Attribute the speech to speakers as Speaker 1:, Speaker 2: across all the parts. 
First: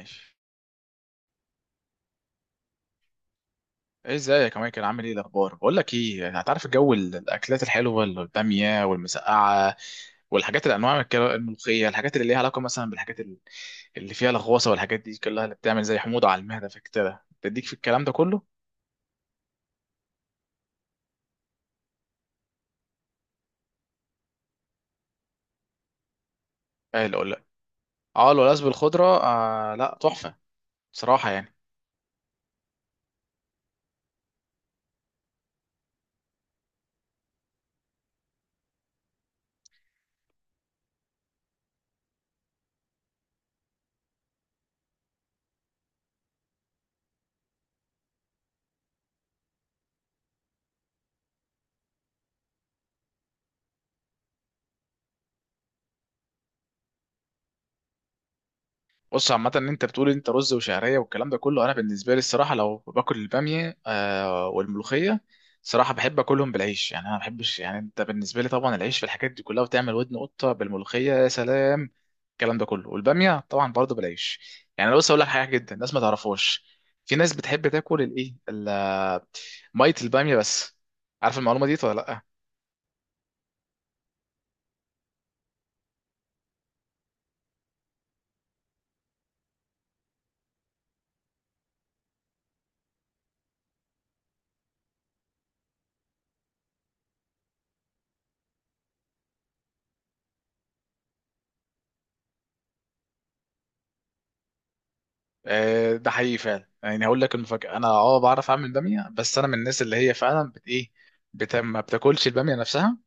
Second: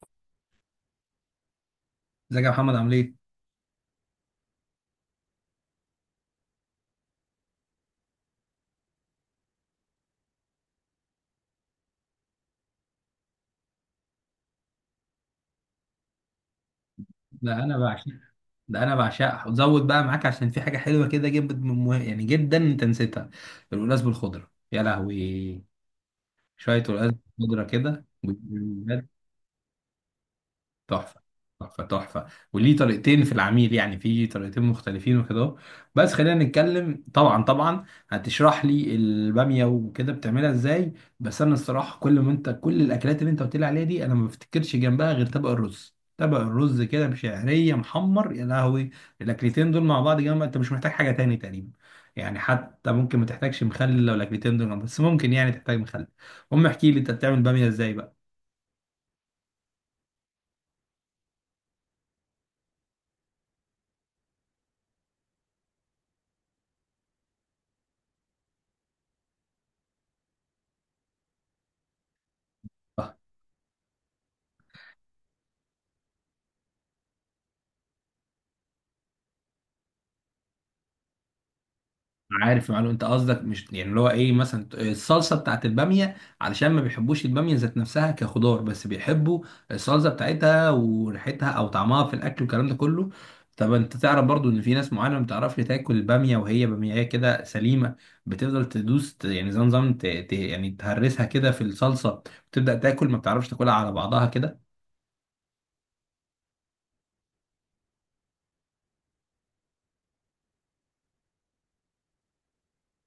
Speaker 1: ماشي.
Speaker 2: ازيك يا محمد عامل ايه؟
Speaker 1: ايه ازيك يا مايكل؟ عامل ايه الاخبار؟ بقول لك ايه، هتعرف الجو، الاكلات الحلوه، الباميه والمسقعه والحاجات، الانواع من الملوخيه، الحاجات اللي ليها علاقه مثلا اللي فيها لغوصه والحاجات دي كلها اللي بتعمل زي حموضه على المعده، فكده
Speaker 2: ده
Speaker 1: تديك في
Speaker 2: انا
Speaker 1: الكلام
Speaker 2: بعشق،
Speaker 1: ده كله.
Speaker 2: ده انا بعشقها وزود بقى معاك عشان في حاجه حلوه كده جدا يعني جدا انت نسيتها. القلقاس بالخضره يا لهوي. شويه قلقاس
Speaker 1: قال لا.
Speaker 2: بالخضره كده.
Speaker 1: اه، الولاذ بالخضره، آه لا تحفه.
Speaker 2: تحفة،
Speaker 1: بصراحه يعني.
Speaker 2: تحفة، تحفة. وليه طريقتين في العميل، يعني في طريقتين مختلفين وكده أهو. بس خلينا نتكلم. طبعا طبعا هتشرح لي البامية وكده بتعملها ازاي. بس انا الصراحة كل ما انت، كل الاكلات اللي انت قلت لي عليها دي انا ما بفتكرش جنبها غير طبق الرز. طبق الرز كده بشعرية محمر يا لهوي. الاكلتين دول مع بعض جنب، انت مش محتاج حاجة تاني تقريبا. يعني حتى ممكن ما تحتاجش مخلل لو الاكلتين دول جنب بس، ممكن يعني تحتاج مخلل. المهم احكي لي انت بتعمل بامية ازاي بقى.
Speaker 1: بص، عامة ان انت بتقول انت رز وشعرية والكلام ده كله، انا بالنسبة لي الصراحة لو باكل البامية، آه، والملوخية، صراحة بحب اكلهم بالعيش. يعني انا ما بحبش، يعني انت بالنسبة لي طبعا العيش في الحاجات دي كلها، وتعمل ودن قطة بالملوخية يا سلام، الكلام ده كله، والبامية طبعا برضه بالعيش. يعني انا بص اقول لك حاجة جدا الناس ما تعرفهاش. في ناس بتحب تاكل مية البامية بس. عارف المعلومة دي ولا لا؟
Speaker 2: عارف، معلوم. انت قصدك مش يعني اللي هو ايه، مثلا الصلصه بتاعت الباميه، علشان ما بيحبوش الباميه ذات نفسها كخضار، بس بيحبوا الصلصه بتاعتها وريحتها او طعمها في الاكل والكلام ده كله. طب انت تعرف برضو ان في ناس معينه ما بتعرفش تاكل الباميه وهي باميه كده سليمه؟ بتفضل تدوس، يعني زي نظام يعني تهرسها كده في الصلصه وتبدا تاكل، ما بتعرفش تاكلها على بعضها كده.
Speaker 1: آه، ده حقيقي فعلا. يعني هقول لك المفاجأة، انا اه بعرف اعمل بامية، بس انا من الناس اللي هي فعلا ما بتاكلش البامية نفسها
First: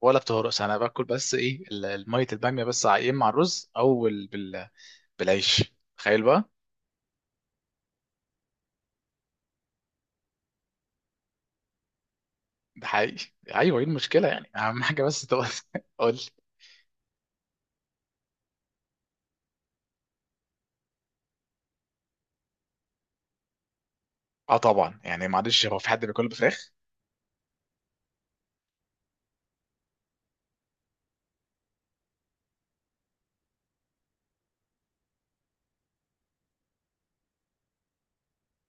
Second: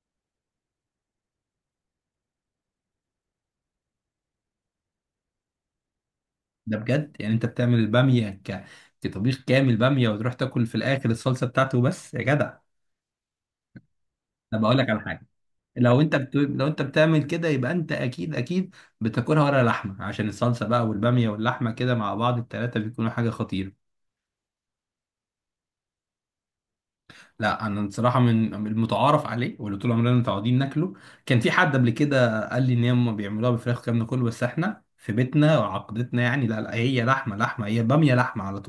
Speaker 1: ولا بتهرسها. انا باكل بس ايه المية البامية بس، يا اما مع الرز او بالعيش، تخيل بقى.
Speaker 2: ده بجد؟ يعني انت بتعمل الباميه كطبيخ كامل باميه وتروح تاكل في الاخر الصلصه بتاعته بس يا جدع؟
Speaker 1: ده حقيقي. ايوه، ايه المشكلة؟ يعني
Speaker 2: انا بقول
Speaker 1: اهم
Speaker 2: لك على
Speaker 1: حاجة
Speaker 2: حاجه.
Speaker 1: بس تبقى. قول.
Speaker 2: لو انت بتعمل كده يبقى انت اكيد بتاكلها ورا لحمه، عشان الصلصه بقى والباميه واللحمه كده مع بعض التلاته بيكونوا حاجه خطيره.
Speaker 1: اه طبعا. يعني معلش، هو في حد بياكل بفراخ؟
Speaker 2: لا انا بصراحه من المتعارف عليه واللي طول عمرنا متعودين ناكله. كان في حد قبل كده قال لي ان هم بيعملوها بفراخ والكلام ده كله، بس احنا في بيتنا وعقدتنا يعني لا لا، هي لحمه لحمه، هي باميه لحمه على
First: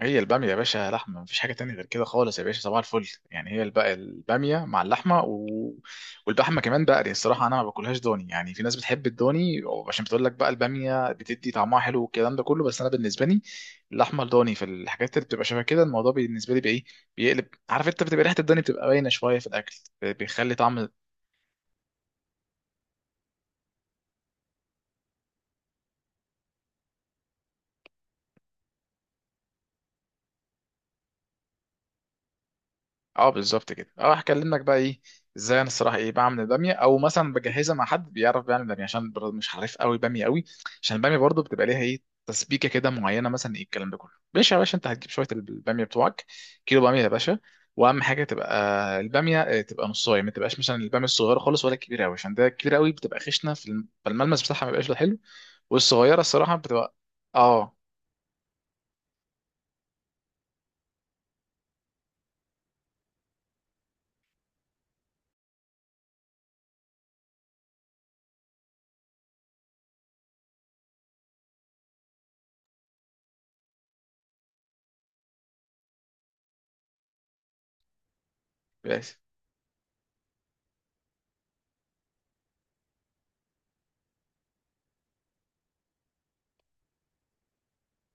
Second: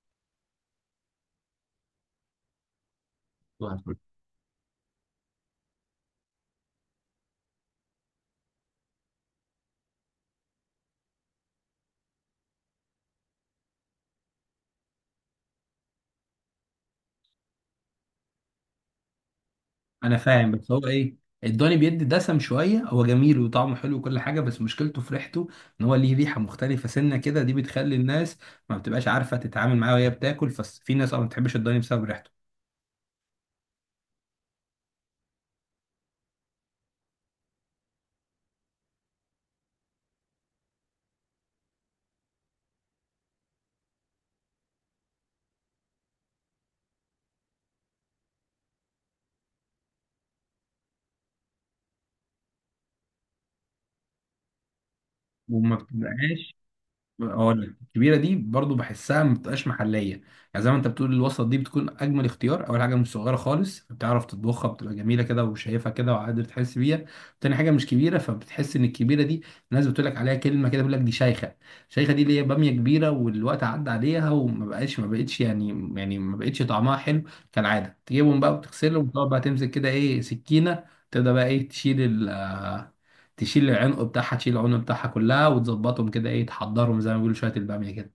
Speaker 1: هي الباميه يا باشا لحمه، مفيش حاجه تانية غير كده خالص يا باشا، صباح الفل. يعني هي
Speaker 2: طول.
Speaker 1: الباميه مع اللحمه و... واللحمه كمان بقري الصراحه، انا ما باكلهاش ضاني. يعني في ناس بتحب الضاني، عشان بتقول لك بقى الباميه بتدي طعمها حلو والكلام ده كله، بس انا بالنسبه لي اللحمه الضاني في الحاجات اللي بتبقى شبه كده، الموضوع بالنسبه لي بايه بيقلب. عارف انت، بتبقى ريحه الضاني بتبقى باينه شويه في الاكل،
Speaker 2: انا فاهم،
Speaker 1: بيخلي
Speaker 2: بس هو
Speaker 1: طعم.
Speaker 2: ايه، الضاني بيدي دسم شويه، هو جميل وطعمه حلو وكل حاجه، بس مشكلته في ريحته. ان هو ليه ريحه مختلفه سنه كده، دي بتخلي الناس ما بتبقاش عارفه تتعامل معاه وهي بتاكل، ففي ناس اه ما بتحبش الضاني بسبب ريحته
Speaker 1: اه بالظبط كده. اه هكلمك بقى ايه ازاي انا الصراحه ايه بعمل الباميه، او مثلا بجهزها مع حد بيعرف بيعمل باميه، عشان برضه مش عارف قوي باميه قوي. عشان الباميه برضه بتبقى ليها ايه، تسبيكه كده معينه، مثلا ايه الكلام ده كله. ماشي يا باشا، انت هتجيب شويه الباميه بتوعك، كيلو باميه يا باشا، واهم حاجه تبقى الباميه آه، تبقى نصايه. ما تبقاش مثلا الباميه الصغيره خالص ولا الكبيره قوي، عشان ده الكبيره قوي بتبقى خشنه فالملمس بتاعها ما بيبقاش حلو.
Speaker 2: وما
Speaker 1: والصغيره
Speaker 2: بتبقاش.
Speaker 1: الصراحه بتبقى.
Speaker 2: اقول لك
Speaker 1: اه
Speaker 2: الكبيره دي برضو بحسها ما بتبقاش محليه يعني. زي ما انت بتقول الوسط دي بتكون اجمل اختيار. اول حاجه مش صغيره خالص، بتعرف تطبخها بتبقى جميله كده وشايفها كده وقادر تحس بيها. تاني حاجه مش كبيره، فبتحس ان الكبيره دي، الناس بتقول لك عليها كلمه كده، بيقول لك دي شيخه. شيخه دي اللي هي باميه كبيره والوقت عدى عليها وما بقاش، ما بقتش يعني، يعني ما بقتش طعمها حلو. كالعاده تجيبهم بقى وتغسلهم، وتقعد بقى تمسك كده ايه سكينه. تبدا بقى ايه، ال تشيل العنق بتاعها. تشيل العنق بتاعها كلها وتظبطهم كده ايه، تحضرهم زي ما بيقولوا شويه الباميه كده.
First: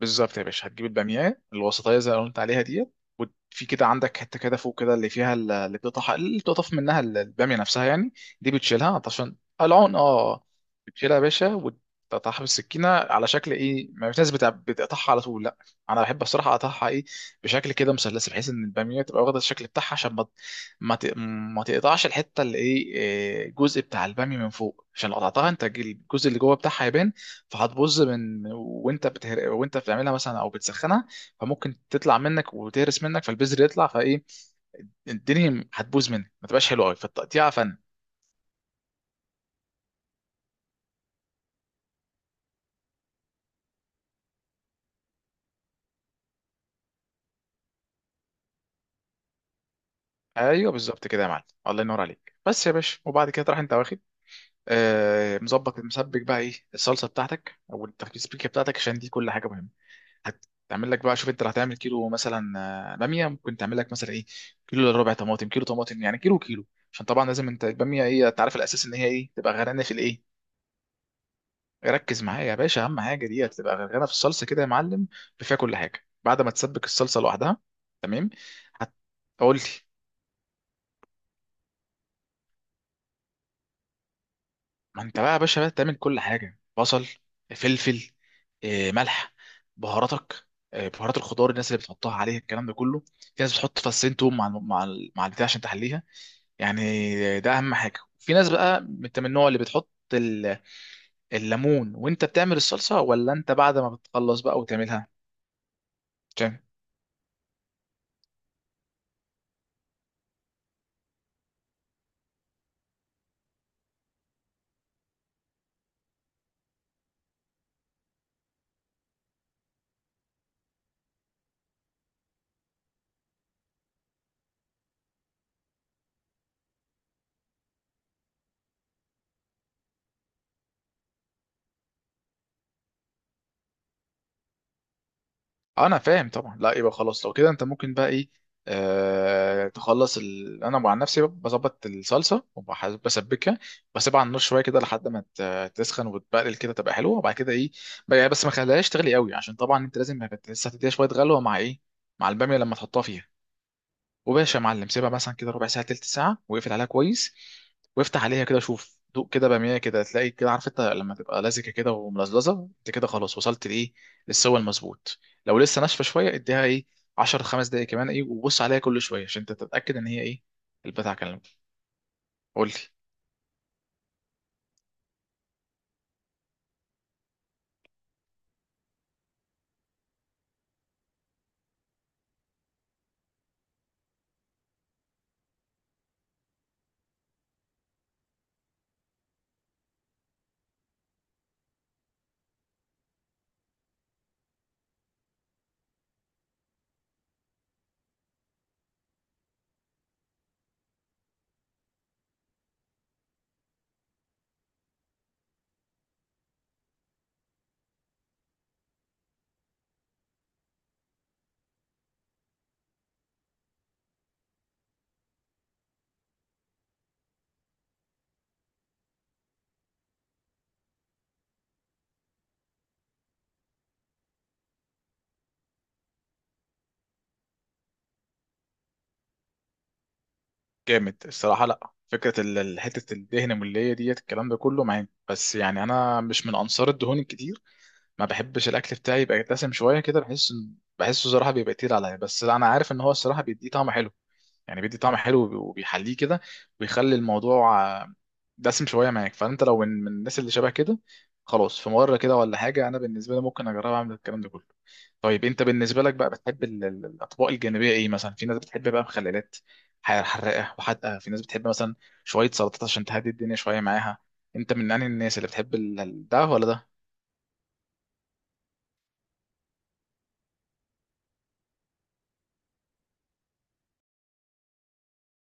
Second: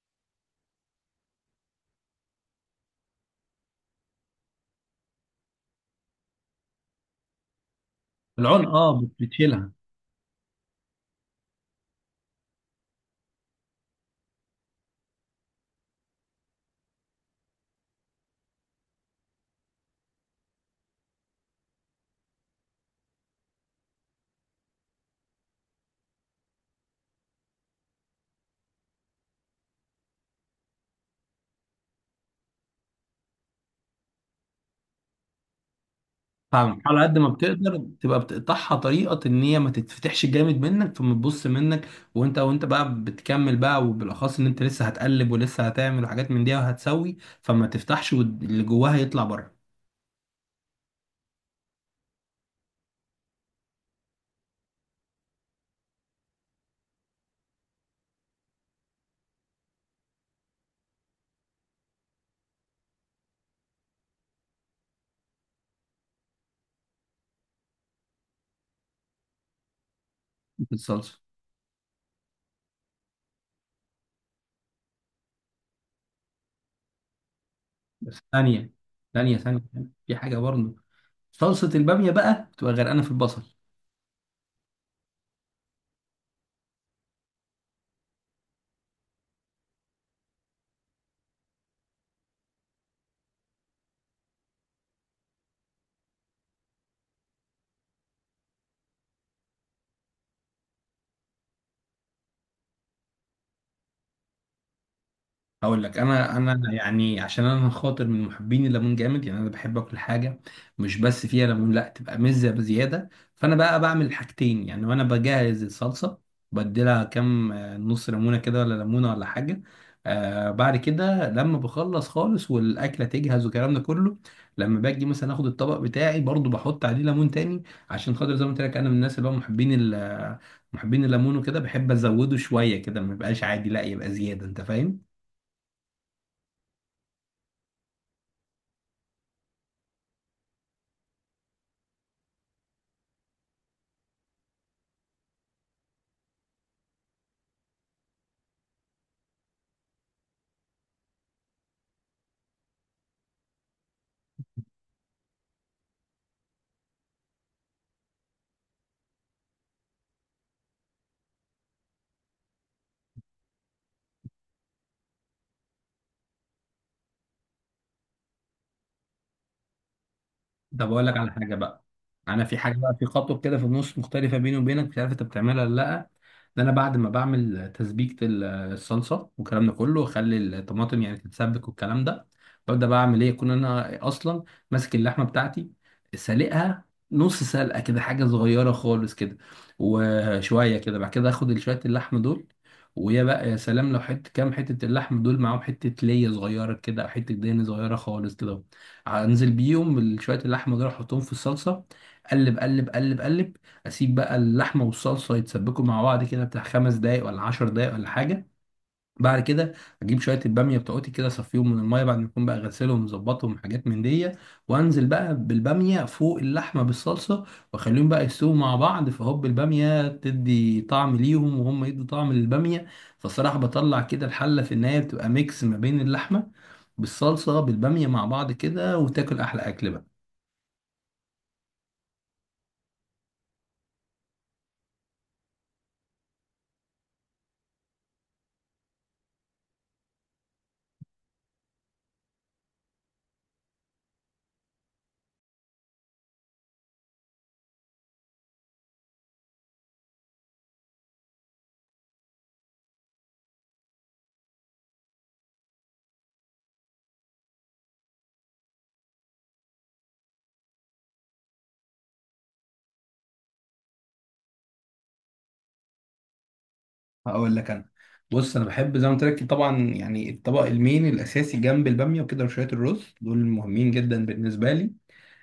Speaker 1: بالظبط يا باشا، هتجيب الباميه الوسطيه زي اللي قلت عليها ديت، وفي كده عندك حته كده فوق كده اللي فيها اللي بتقطع، اللي بتقطف منها الباميه نفسها يعني. دي
Speaker 2: العنق اه
Speaker 1: بتشيلها عشان
Speaker 2: بتشيلها.
Speaker 1: العون، اه بتشيلها يا باشا، وتقطعها بالسكينه على شكل ايه. ما في ناس بتقطعها على طول، لا، انا بحب الصراحه اقطعها ايه، بشكل كده مثلث، بحيث ان الباميه تبقى واخده الشكل بتاعها، عشان ما ما ت- ما تقطعش الحته اللي ايه إيه، الجزء بتاع الباميه من فوق، عشان لو قطعتها انت الجزء اللي جوه بتاعها يبان، فهتبوظ من وانت بتهر... وانت بتعملها مثلا او بتسخنها، فممكن تطلع منك وتهرس منك، فالبذر يطلع، فايه الدنيا هتبوظ منك، ما تبقاش
Speaker 2: فاهم،
Speaker 1: حلوه قوي،
Speaker 2: على قد ما
Speaker 1: فالتقطيع
Speaker 2: بتقدر
Speaker 1: فن.
Speaker 2: تبقى بتقطعها طريقه ان هي ما تتفتحش جامد منك فما تبص منك، وانت بقى بتكمل بقى، وبالاخص ان انت لسه هتقلب ولسه هتعمل حاجات من دي وهتسوي، فما تفتحش واللي جواها يطلع بره
Speaker 1: ايوه بالظبط كده يا معلم، الله ينور عليك. بس يا باشا وبعد كده تروح انت واخد آه، مظبط مسبك بقى ايه الصلصه بتاعتك او التسبيكه بتاعتك، عشان دي كل حاجه مهمه. هتعمل لك بقى، شوف انت اللي هتعمل كيلو مثلا آه، باميه، ممكن تعمل لك مثلا ايه، كيلو الا ربع طماطم، كيلو طماطم، يعني كيلو كيلو، عشان طبعا لازم انت الباميه ايه، انت عارف الاساس ان هي ايه، تبقى غرقانه في الايه.
Speaker 2: في الصلصه.
Speaker 1: ركز معايا يا باشا، اهم حاجه دي، هتبقى غرقانه في الصلصه كده يا معلم، بفيها كل حاجه، بعد ما تسبك الصلصه لوحدها.
Speaker 2: بس
Speaker 1: تمام.
Speaker 2: ثانيه، ثانيه
Speaker 1: هتقول
Speaker 2: ثانيه
Speaker 1: لي.
Speaker 2: ثانية. في حاجه برضه، صلصه الباميه بقى بتبقى غرقانه في البصل.
Speaker 1: ما انت بقى يا باشا بقى تعمل كل حاجه، بصل، فلفل آه، ملح، بهاراتك آه، بهارات الخضار، الناس اللي بتحطها عليها الكلام ده كله. في ناس بتحط فصين توم مع مع البتاع عشان تحليها يعني، ده اهم حاجه. في ناس بقى انت من النوع اللي بتحط الليمون وانت بتعمل الصلصه، ولا انت بعد ما بتخلص بقى وتعملها؟
Speaker 2: هقول لك. انا يعني عشان انا خاطر من محبين الليمون جامد، يعني انا بحب اكل حاجه مش بس فيها ليمون، لا تبقى مزه بزياده. فانا بقى بعمل حاجتين، يعني وانا بجهز الصلصه بديلها كام، آه، نص ليمونه كده ولا ليمونه ولا حاجه. آه بعد كده لما بخلص خالص والاكله تجهز والكلام ده كله، لما باجي مثلا اخد الطبق بتاعي برضو بحط عليه ليمون تاني، عشان خاطر زي ما قلت لك انا من الناس اللي هم محبين الليمون، وكده بحب ازوده شويه كده ما يبقاش عادي، لا يبقى زياده انت فاهم.
Speaker 1: آه، انا فاهم طبعا. لا يبقى خلاص، لو كده انت ممكن بقى ايه آه، انا مع نفسي بظبط الصلصه وبسبكها، بسيبها على النار شويه كده لحد ما تسخن وتبقلل كده، تبقى حلوه، وبعد كده ايه بقى، بس ما خليهاش تغلي قوي، عشان طبعا انت لازم لسه هتديها شويه غلوه مع ايه، مع الباميه لما تحطها فيها. وباشا يا معلم، سيبها مثلا كده ربع ساعه، تلت ساعه، واقفل عليها كويس، وافتح عليها كده، شوف دوق كده باميه كده، تلاقي كده، عارف انت لما تبقى لزجه كده وملزلزه، انت كده خلاص وصلت لايه، للسوى المظبوط. لو لسه ناشفه شويه، اديها ايه 10 5 دقايق كمان ايه، وبص عليها كل شويه عشان انت تتاكد ان هي ايه
Speaker 2: طب اقول
Speaker 1: البتاع
Speaker 2: لك على
Speaker 1: كلام.
Speaker 2: حاجه بقى. انا في
Speaker 1: قول
Speaker 2: حاجه
Speaker 1: لي.
Speaker 2: بقى، في خطوه كده في النص مختلفه بيني وبينك، مش عارف انت بتعملها ولا لا. ده انا بعد ما بعمل تسبيكه الصلصه والكلام ده كله واخلي الطماطم يعني تتسبك والكلام ده، ببدا بقى اعمل ايه، اكون انا اصلا ماسك اللحمه بتاعتي، سالقها نص سلقه كده حاجه صغيره خالص كده، وشويه كده بعد كده اخد شويه اللحم دول. ويا بقى يا سلام لو حته، كام حته اللحم دول معاهم حته ليه صغيره كده او حته دهن صغيره خالص كده، انزل بيهم شويه اللحمه دول احطهم في الصلصه. قلب قلب. اسيب بقى اللحمه والصلصه يتسبكوا مع بعض كده بتاع خمس دقايق ولا عشر دقايق ولا حاجه. بعد كده اجيب شويه الباميه بتوعتي كده، اصفيهم من الميه بعد ما اكون بقى غسلهم مظبطهم حاجات من دي، وانزل بقى بالباميه فوق اللحمه بالصلصه، واخليهم بقى يستووا مع بعض، فهوب الباميه تدي طعم ليهم وهم يدوا طعم للباميه. فالصراحه بطلع كده الحله في النهايه بتبقى ميكس ما بين اللحمه بالصلصه بالباميه مع بعض كده، وتاكل احلى اكل بقى.
Speaker 1: جامد الصراحه. لا فكره حته الدهن المليه ديت الكلام ده كله معايا، بس يعني انا مش من انصار الدهون الكتير. ما بحبش الاكل بتاعي يبقى دسم شويه كده، بحسه صراحه بيبقى تقيل عليا، بس انا عارف ان هو الصراحه بيديه طعم حلو، يعني بيدي طعم حلو وبيحليه كده، وبيخلي الموضوع آه، دسم شويه معاك. فانت لو من الناس اللي شبه كده خلاص، في مره كده ولا حاجه انا بالنسبه لي ممكن اجرب اعمل الكلام ده كله. طيب انت بالنسبه لك بقى بتحب الاطباق الجانبيه ايه مثلا؟ في ناس بتحب بقى مخللات، حراقه وحادقه، في ناس بتحب مثلا شويه سلطات عشان تهدي الدنيا شويه معاها. انت من انهي الناس، اللي بتحب ده ولا ده؟
Speaker 2: هقول لك. انا بص انا بحب زي ما قلت لك طبعا، يعني الطبق المين الاساسي جنب الباميه وكده وشويه الرز دول مهمين جدا بالنسبه لي.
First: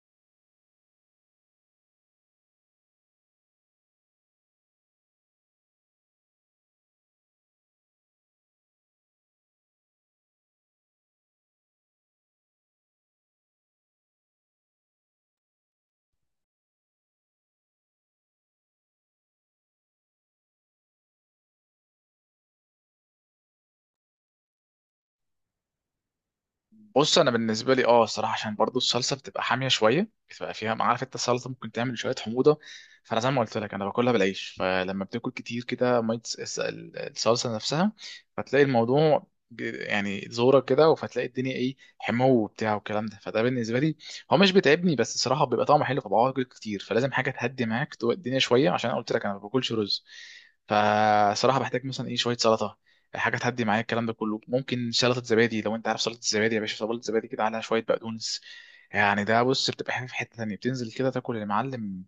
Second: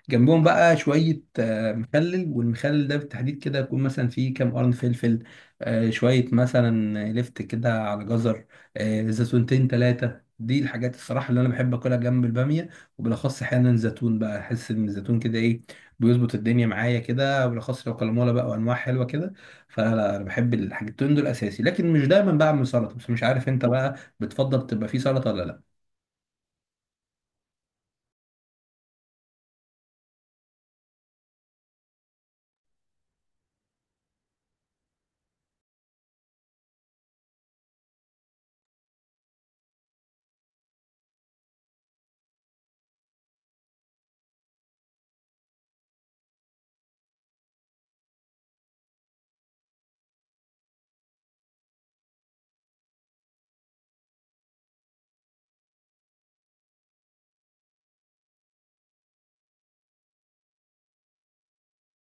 Speaker 2: جنبهم بقى شوية آه، مخلل. والمخلل ده بالتحديد كده يكون مثلا فيه كام قرن فلفل، آه، شوية مثلا لفت كده على جزر، آه، زيتونتين تلاتة. دي الحاجات الصراحة اللي أنا بحب أكلها جنب البامية. وبالأخص أحيانا زيتون بقى، أحس إن الزيتون كده إيه، بيظبط الدنيا معايا كده، وبالأخص لو كلمولا بقى وأنواع حلوة كده. فلا أنا بحب الحاجتين دول أساسي، لكن مش دايما بعمل سلطة. بس مش عارف أنت بقى بتفضل تبقى فيه سلطة ولا لأ.
Speaker 1: بص انا بالنسبه لي اه الصراحه، عشان برضو الصلصه بتبقى حاميه شويه، بتبقى فيها ما عارف انت، السلطه ممكن تعمل شويه حموضه، فانا زي ما قلت لك انا باكلها بالعيش، فلما بتاكل كتير كده ميه الصلصه نفسها، فتلاقي الموضوع يعني زورة كده، فتلاقي الدنيا ايه، حمو وبتاع والكلام ده، فده بالنسبه لي هو مش بيتعبني، بس الصراحه بيبقى طعمه حلو فبقعد اكل كتير، فلازم حاجه تهدي معاك الدنيا شويه، عشان أنا قلت لك انا ما باكلش رز، فصراحه بحتاج مثلا ايه شويه سلطه، حاجه تهدي معايا الكلام ده كله. ممكن سلطه زبادي لو انت عارف سلطه الزبادي يا باشا، سلطه زبادي كده عليها شويه بقدونس، يعني ده بص بتبقى حاجه في حته تانيه، بتنزل كده تاكل المعلم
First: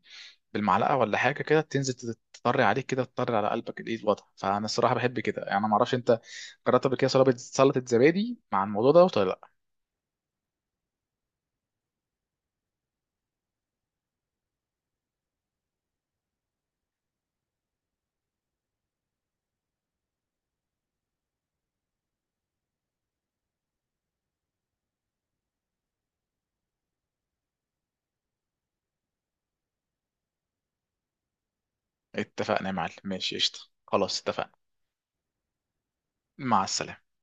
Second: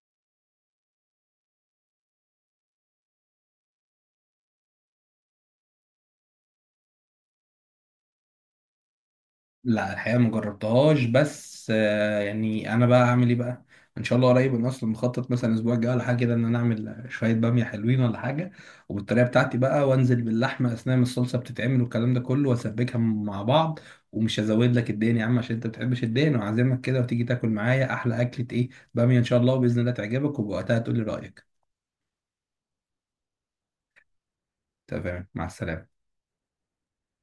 Speaker 1: بالمعلقه ولا حاجه كده، تنزل تطري عليك كده، تطري على قلبك ايه الوضع. فانا الصراحه بحب كده يعني. ما اعرفش انت جربت قبل كده سلطه زبادي مع الموضوع ده ولا لا؟
Speaker 2: لا الحقيقة ما جربتهاش، بس آه، يعني انا بقى اعمل ايه بقى. ان شاء الله قريب، انا اصلا مخطط مثلا الاسبوع الجاي ولا حاجه كده ان انا اعمل شويه باميه حلوين ولا حاجه، وبالطريقه بتاعتي بقى، وانزل باللحمه اثناء ما الصلصه بتتعمل والكلام ده كله واسبكها مع بعض. ومش هزود لك الدهن يا عم عشان انت ما بتحبش الدهن، وعازمك كده وتيجي تاكل معايا احلى اكله ايه، باميه ان شاء الله، وباذن الله تعجبك وبوقتها تقول لي رايك.
Speaker 1: اتفقنا يا معلم، ماشي قشطه، خلاص اتفقنا.
Speaker 2: تمام، مع السلامه.
Speaker 1: مع السلامه.